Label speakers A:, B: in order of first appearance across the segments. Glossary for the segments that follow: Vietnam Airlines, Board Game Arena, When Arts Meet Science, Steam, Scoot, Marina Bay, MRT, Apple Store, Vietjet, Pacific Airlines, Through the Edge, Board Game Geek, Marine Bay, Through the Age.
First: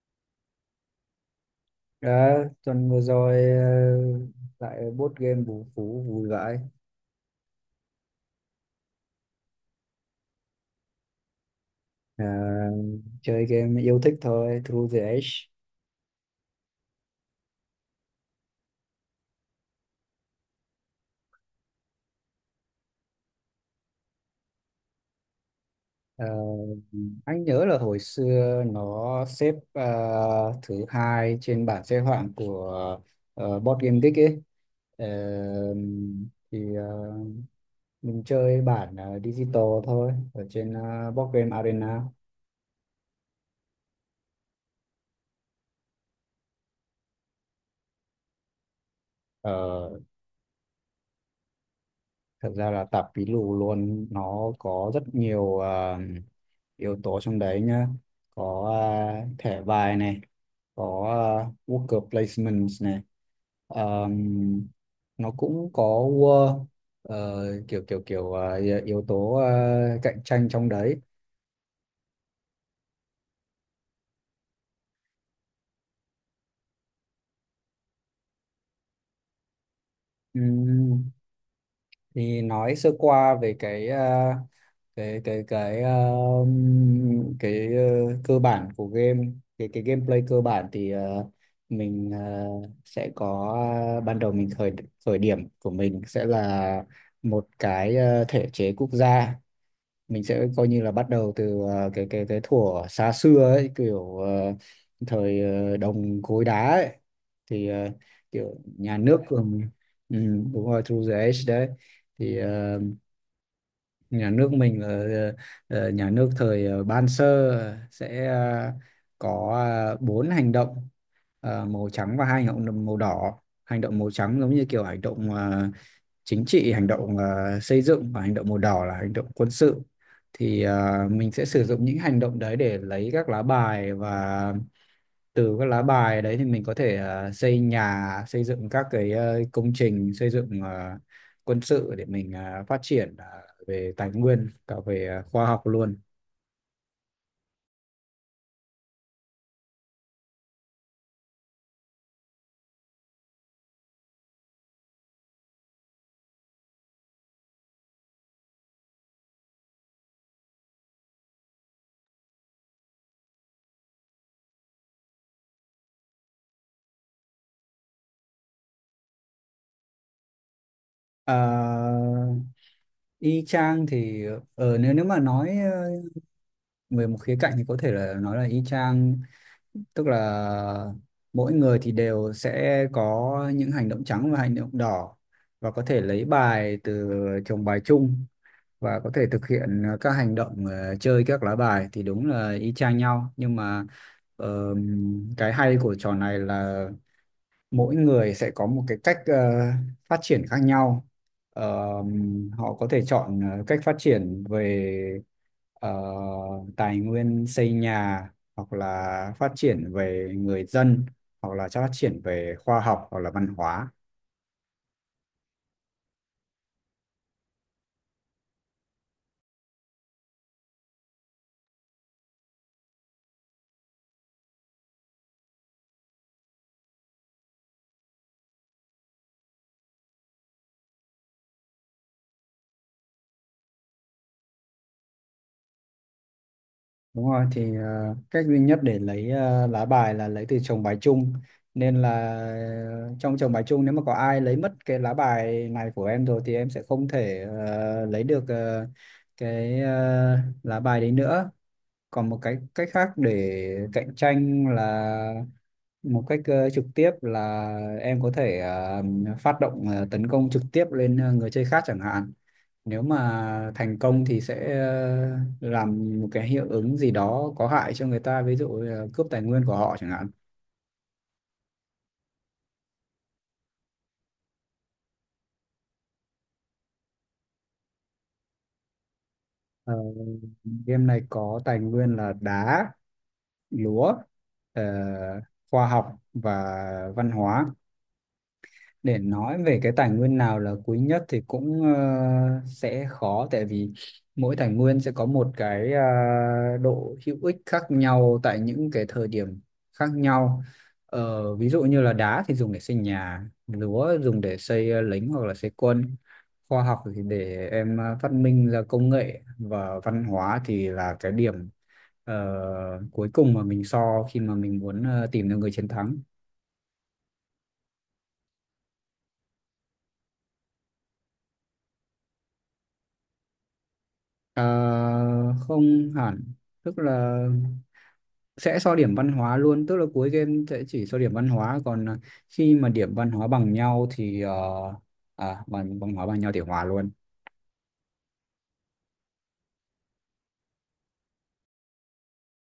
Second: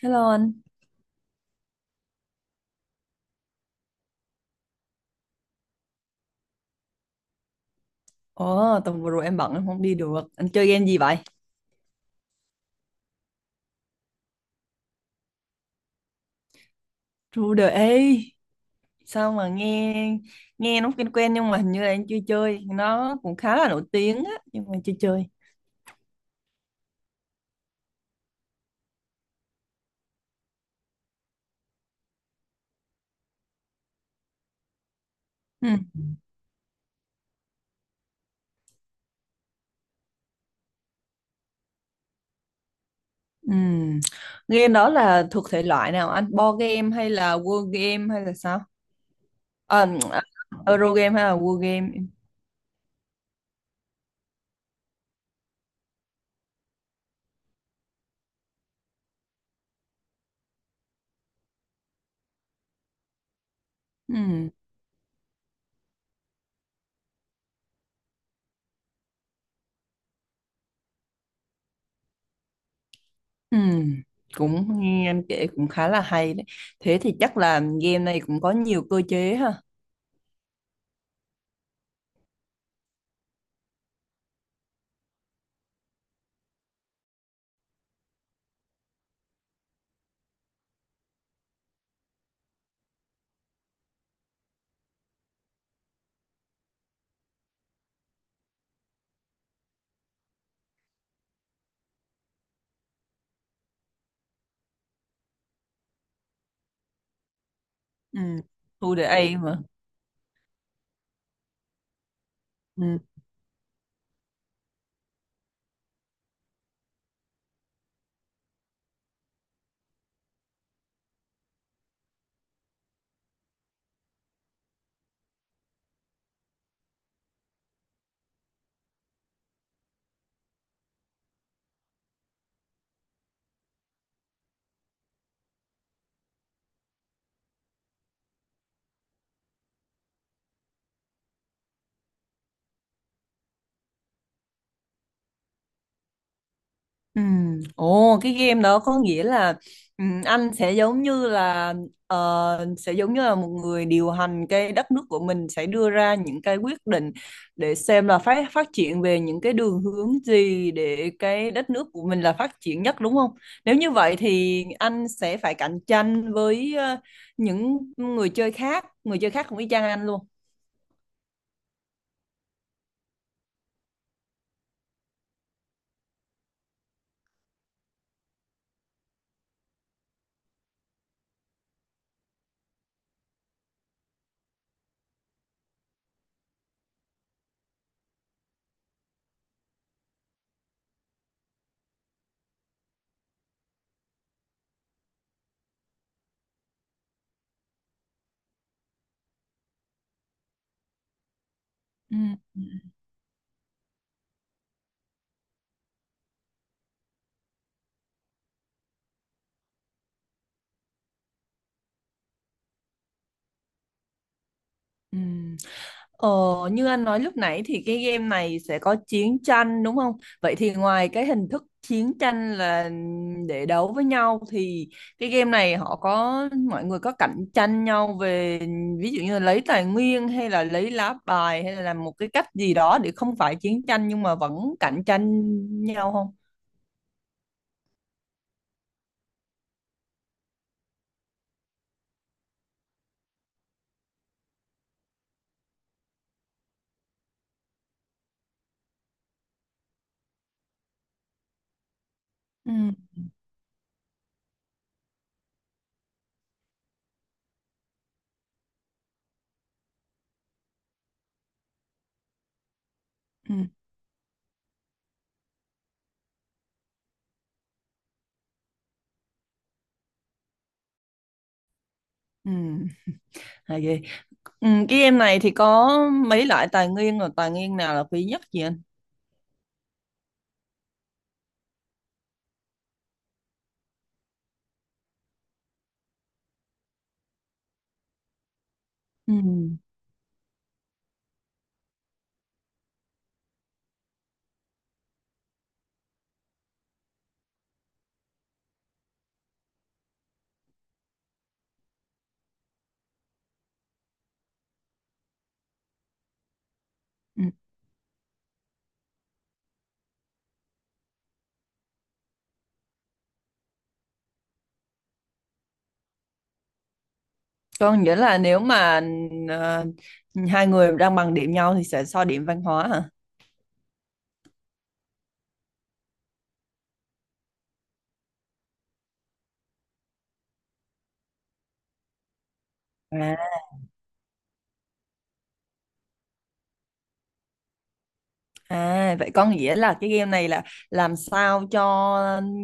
A: Hello anh.
B: Đã, tuần vừa rồi lại board game vũ phú vui vãi.
A: Ồ, tuần vừa rồi em bận em không đi được. Anh chơi game gì vậy?
B: Ờ, Chơi game yêu thích thôi, Through the Age.
A: True the A. Sao mà nghe nghe nó quen quen nhưng mà hình như là anh chưa chơi. Nó cũng khá là nổi tiếng á nhưng mà chưa chơi.
B: Ờ, anh nhớ là hồi xưa nó xếp thứ hai trên bảng xếp hạng của board game geek ấy. Ờ,
A: Ừ.
B: thì mình chơi bản digital thôi ở trên board game arena.
A: Ừ. Game đó là thuộc thể loại nào anh? Board game hay là word game hay là sao? À,
B: Ờ,
A: Euro game hay là word game?
B: Thực ra là tạp pí lù luôn, nó có rất nhiều yếu tố trong đấy nhá. Có thẻ bài này, có worker placements này.
A: Ừ.
B: Ờm, nó cũng có ờ, kiểu kiểu kiểu à, yếu tố cạnh tranh trong đấy.
A: Ừ. Cũng nghe anh kể cũng khá là hay đấy. Thế thì chắc là game này cũng có nhiều cơ chế ha.
B: Ừm, thì nói sơ qua về cái cơ bản của game, cái gameplay cơ bản thì mình sẽ có. Ban đầu, mình khởi khởi điểm của mình sẽ là một cái thể chế quốc gia. Mình sẽ coi như là bắt đầu từ cái thuở xa xưa ấy, kiểu thời đồng cối đá ấy. Thì
A: Ừ.
B: kiểu
A: True
B: nhà
A: the
B: nước của...
A: A mà.
B: Ừ, đúng rồi, through the age đấy. Thì
A: Ừ.
B: nhà nước mình là nhà nước thời Ban Sơ, sẽ có bốn hành động màu trắng và hai hành động màu đỏ. Hành động màu trắng giống như kiểu hành động chính trị, hành động xây dựng, và hành động màu đỏ là hành động quân sự. Thì mình sẽ sử dụng những hành động đấy để lấy các lá bài, và từ các lá bài đấy thì mình có thể xây nhà, xây dựng các cái công trình xây dựng quân sự, để mình phát triển về tài nguyên, cả về khoa học luôn.
A: Ừ. Ồ, cái game đó có nghĩa là anh sẽ giống như là một người điều hành cái đất nước của mình, sẽ đưa ra những cái quyết định để xem là phát phát triển về những cái đường hướng gì để cái đất nước của mình là phát triển nhất, đúng không? Nếu như vậy thì anh sẽ phải cạnh tranh với những người chơi khác cũng y chang anh luôn.
B: Ờ, Y chang thì nếu nếu mà nói về một khía cạnh thì có thể là nói là y chang, tức là mỗi người thì đều sẽ có những hành động trắng và hành động đỏ, và có thể lấy bài từ chồng bài chung, và có thể thực hiện các hành động chơi các lá bài thì đúng là y chang nhau. Nhưng mà ờ, cái hay của trò này là mỗi người sẽ có một cái cách phát triển khác nhau. Ờ,
A: Ừ. Ừ.
B: Họ có thể chọn cách phát triển về ờ, tài nguyên xây nhà, hoặc là phát triển về người dân, hoặc là phát triển về khoa học, hoặc là văn hóa.
A: Ừ. Ờ, Như anh nói lúc nãy thì cái game này sẽ có chiến tranh, đúng không? Vậy thì ngoài cái hình thức chiến tranh là để đấu với nhau thì cái game này họ có mọi người có cạnh tranh nhau về ví dụ như là lấy tài nguyên, hay là lấy lá bài, hay là làm một cái cách gì đó để không phải chiến tranh nhưng mà vẫn cạnh tranh nhau không?
B: Đúng rồi, thì cách duy nhất để lấy lá bài là lấy từ chồng bài chung, nên là trong chồng bài chung nếu mà có ai lấy mất cái lá bài này của em rồi thì em sẽ không thể lấy được cái ờ, lá bài đấy nữa. Còn một cái
A: Ừ,
B: cách khác để cạnh tranh là một cách trực tiếp, là em có thể phát động tấn công trực tiếp lên người chơi khác chẳng hạn. Nếu
A: ừ,
B: mà thành công thì sẽ làm một cái hiệu ứng gì đó có hại cho người ta, ví dụ là cướp tài nguyên của họ chẳng hạn.
A: ừ, hay ghê. Ừ, cái game này thì có mấy loại tài nguyên, rồi tài nguyên nào là quý nhất vậy anh?
B: Ờ, Game này có tài nguyên là đá, lúa, ờ, khoa học và văn hóa. Để
A: Ừ.
B: nói về cái tài nguyên nào là quý nhất thì cũng sẽ khó, tại vì mỗi tài nguyên sẽ có một cái độ hữu ích khác nhau tại những cái thời điểm khác nhau. Ví dụ như là đá thì dùng để xây nhà, lúa dùng để xây lính hoặc là xây quân, khoa học thì
A: Ừ.
B: để em phát minh ra công nghệ, và văn hóa thì là cái điểm ờ, cuối cùng mà mình so, khi mà mình muốn tìm được người chiến thắng.
A: Có nghĩa là nếu mà ờ, hai người đang bằng điểm nhau thì sẽ so điểm văn hóa hả?
B: Ờ, Không hẳn, tức là sẽ so điểm văn hóa luôn, tức là cuối game sẽ chỉ so điểm văn hóa. Còn khi mà điểm văn hóa
A: À,
B: bằng nhau thì bằng văn hóa bằng nhau thì hòa luôn,
A: à, vậy có nghĩa là cái game này là làm sao cho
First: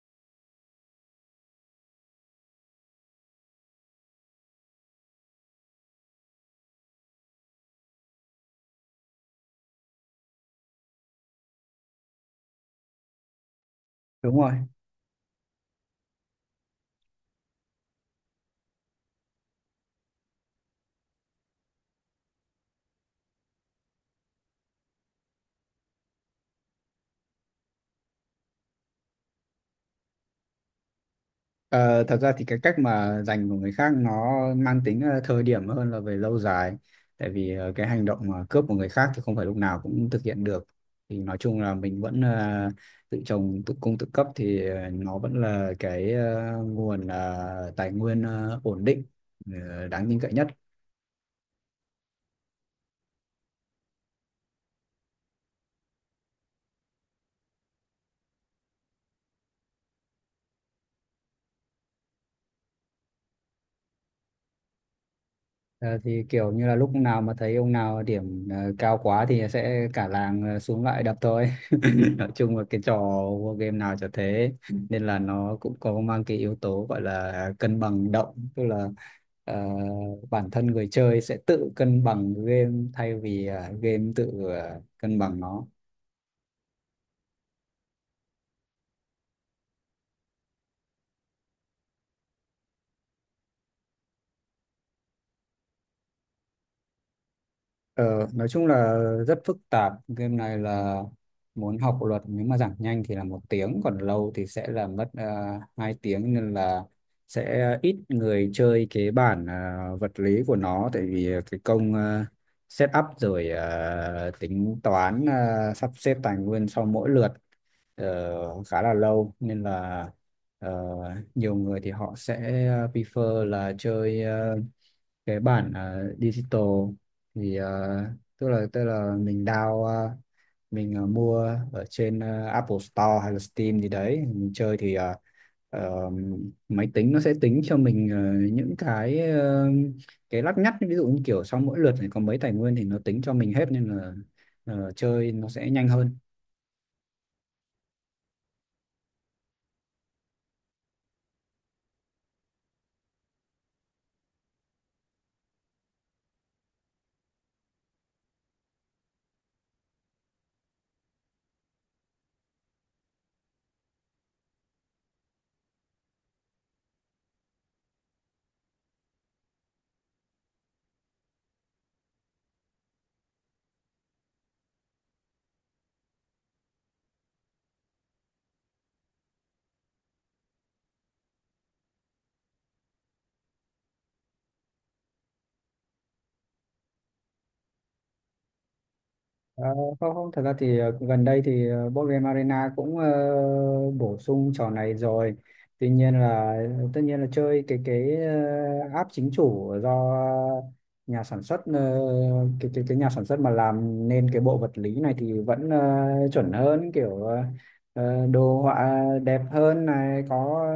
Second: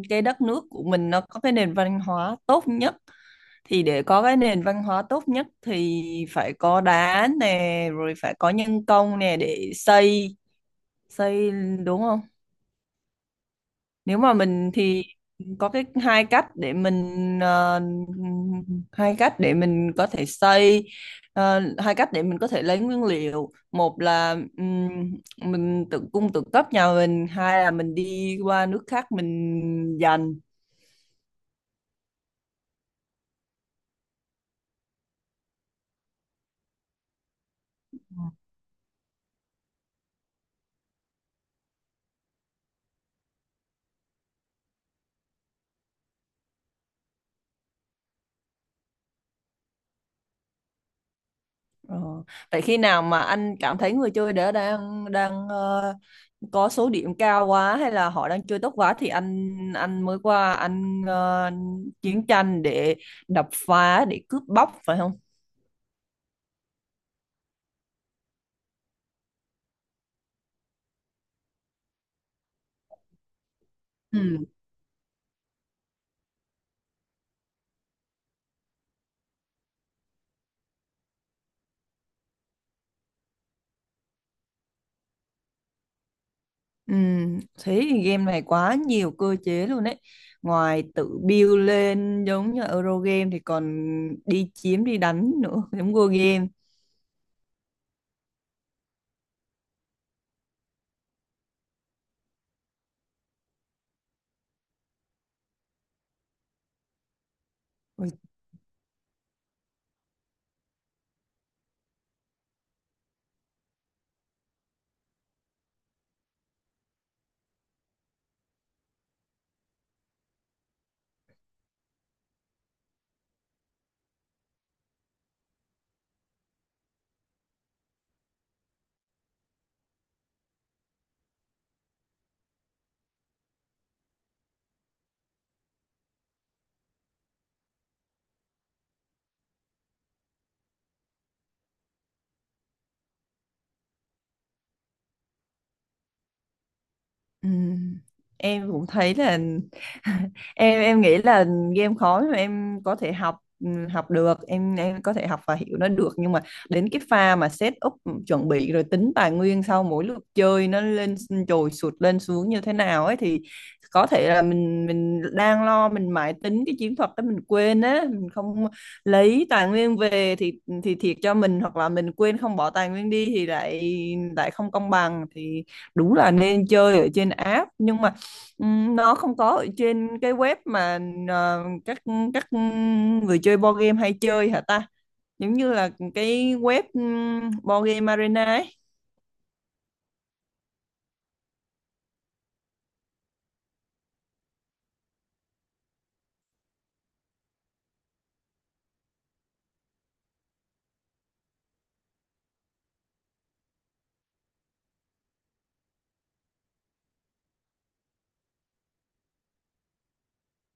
A: cái đất nước của mình nó có cái nền văn hóa tốt nhất. Thì để có cái nền văn hóa tốt nhất thì phải có đá nè, rồi phải có nhân công nè để xây đúng không? Nếu mà
B: đúng rồi.
A: mình thì có cái ờ, hai cách để mình có thể xây hai cách để mình có thể lấy nguyên liệu. Một là mình tự cung tự cấp nhà mình, hai là mình đi qua nước khác mình dành.
B: Ờ, Thật ra thì cái cách mà dành của người khác nó mang tính thời điểm hơn là về lâu dài, tại vì cái hành động mà cướp của người khác thì không phải lúc nào cũng thực hiện được. Thì nói chung là mình vẫn tự trồng tự cung tự cấp, thì nó vẫn là cái nguồn tài nguyên ổn định, đáng tin cậy nhất.
A: Ờ, Vậy khi nào mà anh cảm thấy người chơi đó đang đang ờ, có số điểm cao quá, hay là họ đang chơi tốt quá thì anh mới qua anh chiến tranh để đập phá, để cướp bóc phải không?
B: Ờ, thì kiểu như là lúc nào mà thấy ông nào điểm cao quá thì sẽ cả làng xuống lại đập thôi nói chung là cái trò war game nào chả
A: Ừ.
B: thế, nên là nó cũng có mang cái yếu tố gọi là cân bằng động, tức là ờ, bản thân người chơi sẽ tự cân bằng game thay vì game tự cân bằng nó.
A: Ừ, thế thì game này quá nhiều cơ chế luôn đấy. Ngoài tự build lên giống như euro game thì còn đi chiếm đi đánh nữa, giống Go game.
B: Ờ, nói chung là rất phức tạp, game này là muốn học luật, nếu mà giảng nhanh thì là 1 tiếng, còn lâu thì sẽ là mất 2 tiếng, nên là sẽ ít
A: Ôi.
B: người chơi cái bản vật lý của nó, tại vì cái công set up rồi tính toán sắp xếp tài nguyên sau mỗi lượt khá là lâu, nên là ờ, nhiều người thì họ sẽ prefer là chơi cái bản digital. Thì tức là mình down mình mua ở trên Apple Store hay là Steam gì đấy mình chơi, thì ờ, máy tính nó sẽ tính cho mình những cái cái lắt nhắt, ví dụ như kiểu sau mỗi lượt này có mấy tài nguyên thì nó tính cho mình hết, nên là chơi nó sẽ nhanh hơn.
A: Ừ. Em cũng thấy là em nghĩ là game khó nhưng mà em có thể học được, em có thể học và hiểu nó được nhưng mà đến cái pha mà set up chuẩn bị rồi tính tài nguyên sau mỗi lượt chơi, nó lên trồi sụt lên xuống như thế nào ấy, thì có thể là mình đang lo mình mãi tính cái chiến thuật đó, mình quên á, mình không lấy tài nguyên về thì thiệt cho mình, hoặc là mình quên không bỏ tài nguyên đi thì lại lại không công bằng, thì đúng là nên chơi ở trên app, nhưng mà nó không có ở trên cái web mà ờ, các các người chơi board game hay chơi hả ta, giống như là cái web board game arena ấy.
B: Ờ, Không, không, thật ra thì gần đây thì board game arena cũng bổ sung trò này rồi. Tuy nhiên là tất nhiên là chơi cái app chính chủ do nhà sản xuất, cái nhà sản xuất mà làm nên cái bộ vật lý này thì vẫn chuẩn hơn, kiểu đồ họa đẹp hơn này, có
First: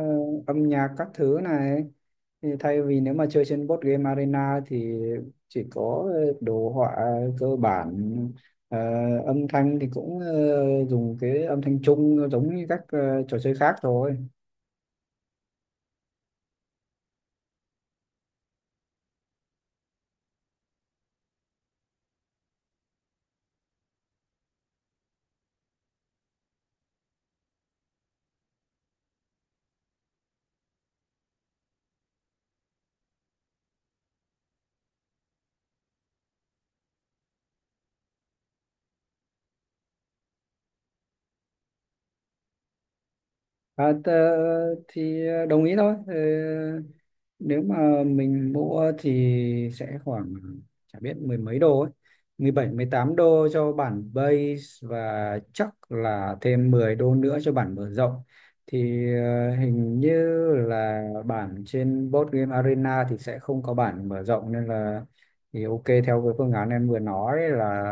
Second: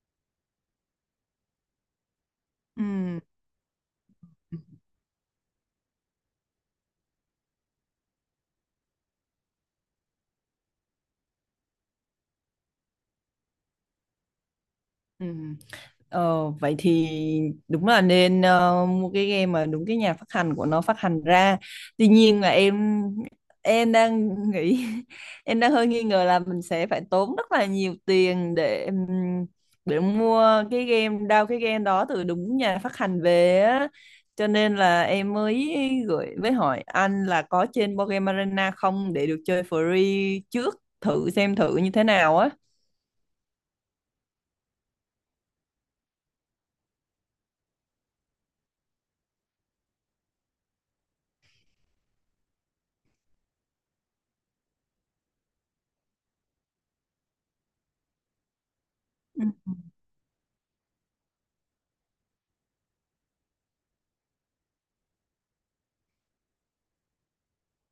B: âm nhạc các thứ này, thì thay
A: Ừ.
B: vì nếu mà chơi trên board game arena thì chỉ có đồ họa cơ bản. Ờ, Âm thanh thì cũng dùng cái âm thanh chung giống như các trò chơi khác thôi.
A: Ừ. Vậy thì đúng là nên mua cái game mà đúng cái nhà phát hành của nó phát hành ra. Tuy nhiên là em đang nghĩ em đang hơi nghi ngờ là mình sẽ phải tốn rất là nhiều tiền để mua cái game đó từ đúng nhà phát hành về á. Cho nên là em mới gửi với hỏi anh là có trên Board Game Arena không, để được chơi free trước, thử xem thử như thế nào á.
B: À, thì đồng ý thôi. Ờ, Nếu mà mình mua thì sẽ khoảng, chả biết, mười mấy đô ấy. 17-18 đô cho bản base, và chắc là thêm 10 đô nữa cho bản mở rộng. Thì hình như là bản trên Board Game Arena thì sẽ không có bản mở rộng, nên là thì ok theo cái phương án em vừa nói là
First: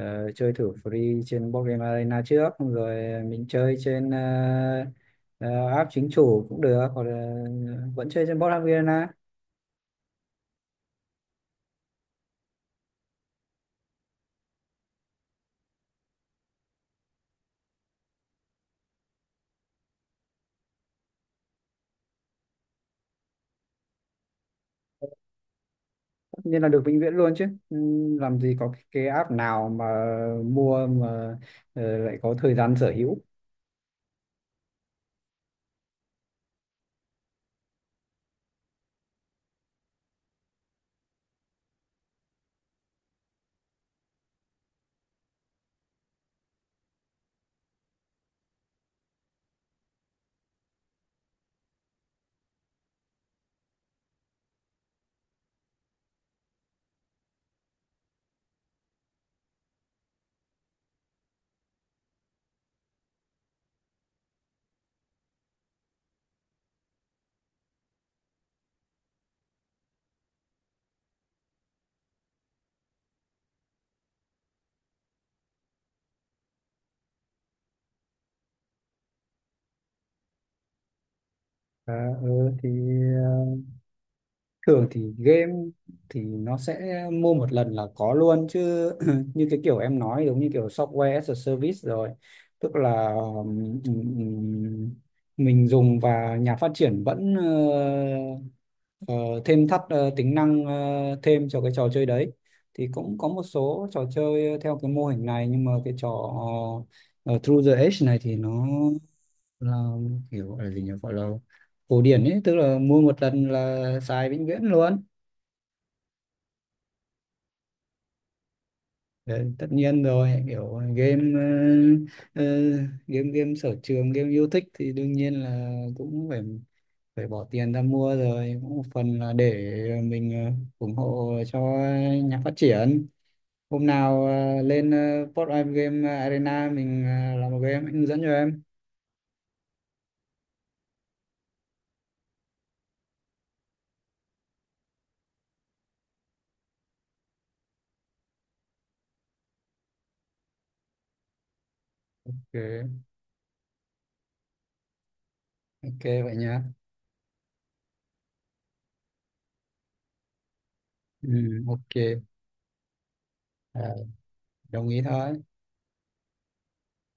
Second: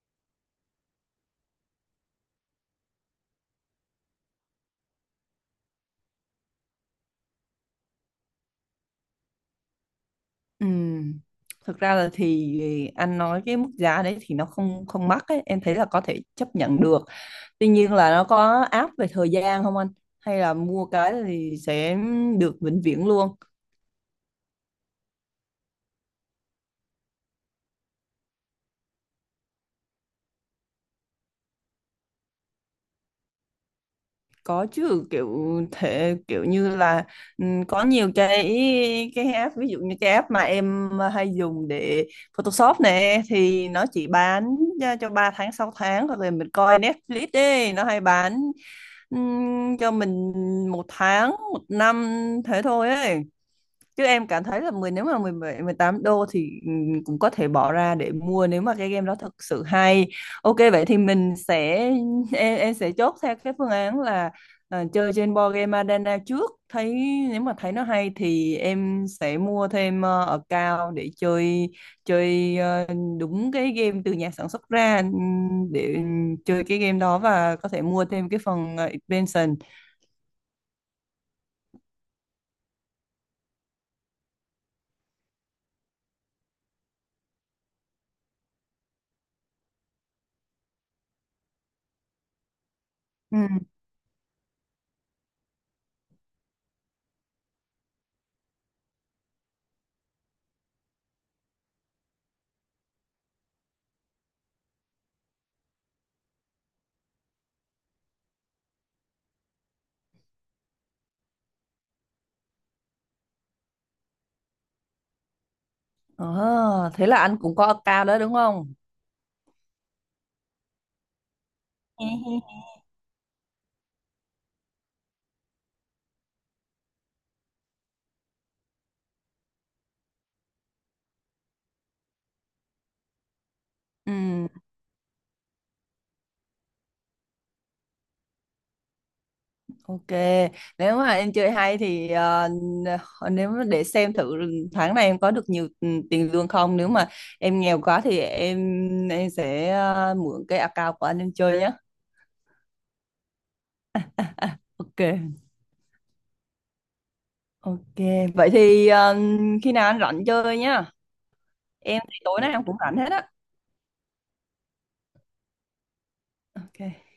B: Chơi thử free trên board game arena trước, rồi mình chơi trên ờ, app chính chủ cũng được, hoặc là vẫn chơi trên board game arena.
A: Ừm, Thực ra là thì anh nói cái mức giá đấy thì nó không không mắc ấy, em thấy là có thể chấp nhận được. Tuy nhiên là nó có áp về thời gian không anh? Hay là mua cái thì sẽ được vĩnh viễn luôn?
B: Tất nhiên là được vĩnh viễn luôn chứ. Ừ, làm gì có cái app nào mà mua mà lại có thời gian sở hữu.
A: Có chứ, kiểu như là có nhiều cái app, ví dụ như cái app mà em hay dùng để Photoshop nè thì nó chỉ bán ra cho 3 tháng 6 tháng, hoặc là mình coi Netflix ấy nó hay bán cho mình một tháng một năm, thế thôi ấy, chứ em cảm thấy là nếu mà 17 18 đô thì cũng có thể bỏ ra để mua nếu mà cái game đó thật sự hay. Ok vậy thì mình sẽ em sẽ chốt theo cái phương án là chơi trên board game Arena trước, nếu mà thấy nó hay thì em sẽ mua thêm account để chơi chơi ờ, đúng cái game từ nhà sản xuất ra, để chơi cái game đó và có thể mua thêm cái phần expansion.
B: À, ừ, thì ờ, thường thì game thì nó sẽ mua một lần là có luôn chứ như cái kiểu em nói, giống như kiểu software as a service rồi. Tức là
A: Ừ.
B: mình dùng và nhà phát triển vẫn ờ, thêm thắt tính năng thêm cho cái trò chơi đấy. Thì cũng có một số trò chơi theo cái mô hình này, nhưng mà cái trò ờ, Through the Edge này thì nó là kiểu, gọi là gì nhỉ, gọi là cổ điển ấy, tức là mua một lần là xài vĩnh viễn luôn.
A: Ờ, Thế là anh cũng có account đó đúng không?
B: Đấy, tất nhiên rồi, kiểu game ờ, ờ, game game sở trường, game yêu thích thì đương nhiên là cũng phải phải bỏ tiền ra mua rồi, cũng một phần là để mình ủng hộ cho nhà phát triển. Hôm nào
A: Ừ,
B: lên Port of Game Arena, mình làm một game, anh hướng dẫn cho em.
A: ok. Nếu mà em chơi hay thì nếu mà để xem thử tháng này em có được nhiều tiền lương không. Nếu mà em nghèo quá thì em sẽ mượn cái account của anh em chơi nhé.
B: Ok,
A: Ok.
B: ok vậy nhá.
A: Ok. Vậy thì khi nào anh rảnh chơi nhá.
B: Ừ,
A: Em thì
B: ok.
A: tối nay em cũng rảnh hết á.
B: Ờ, Đồng ý thôi.
A: Ok.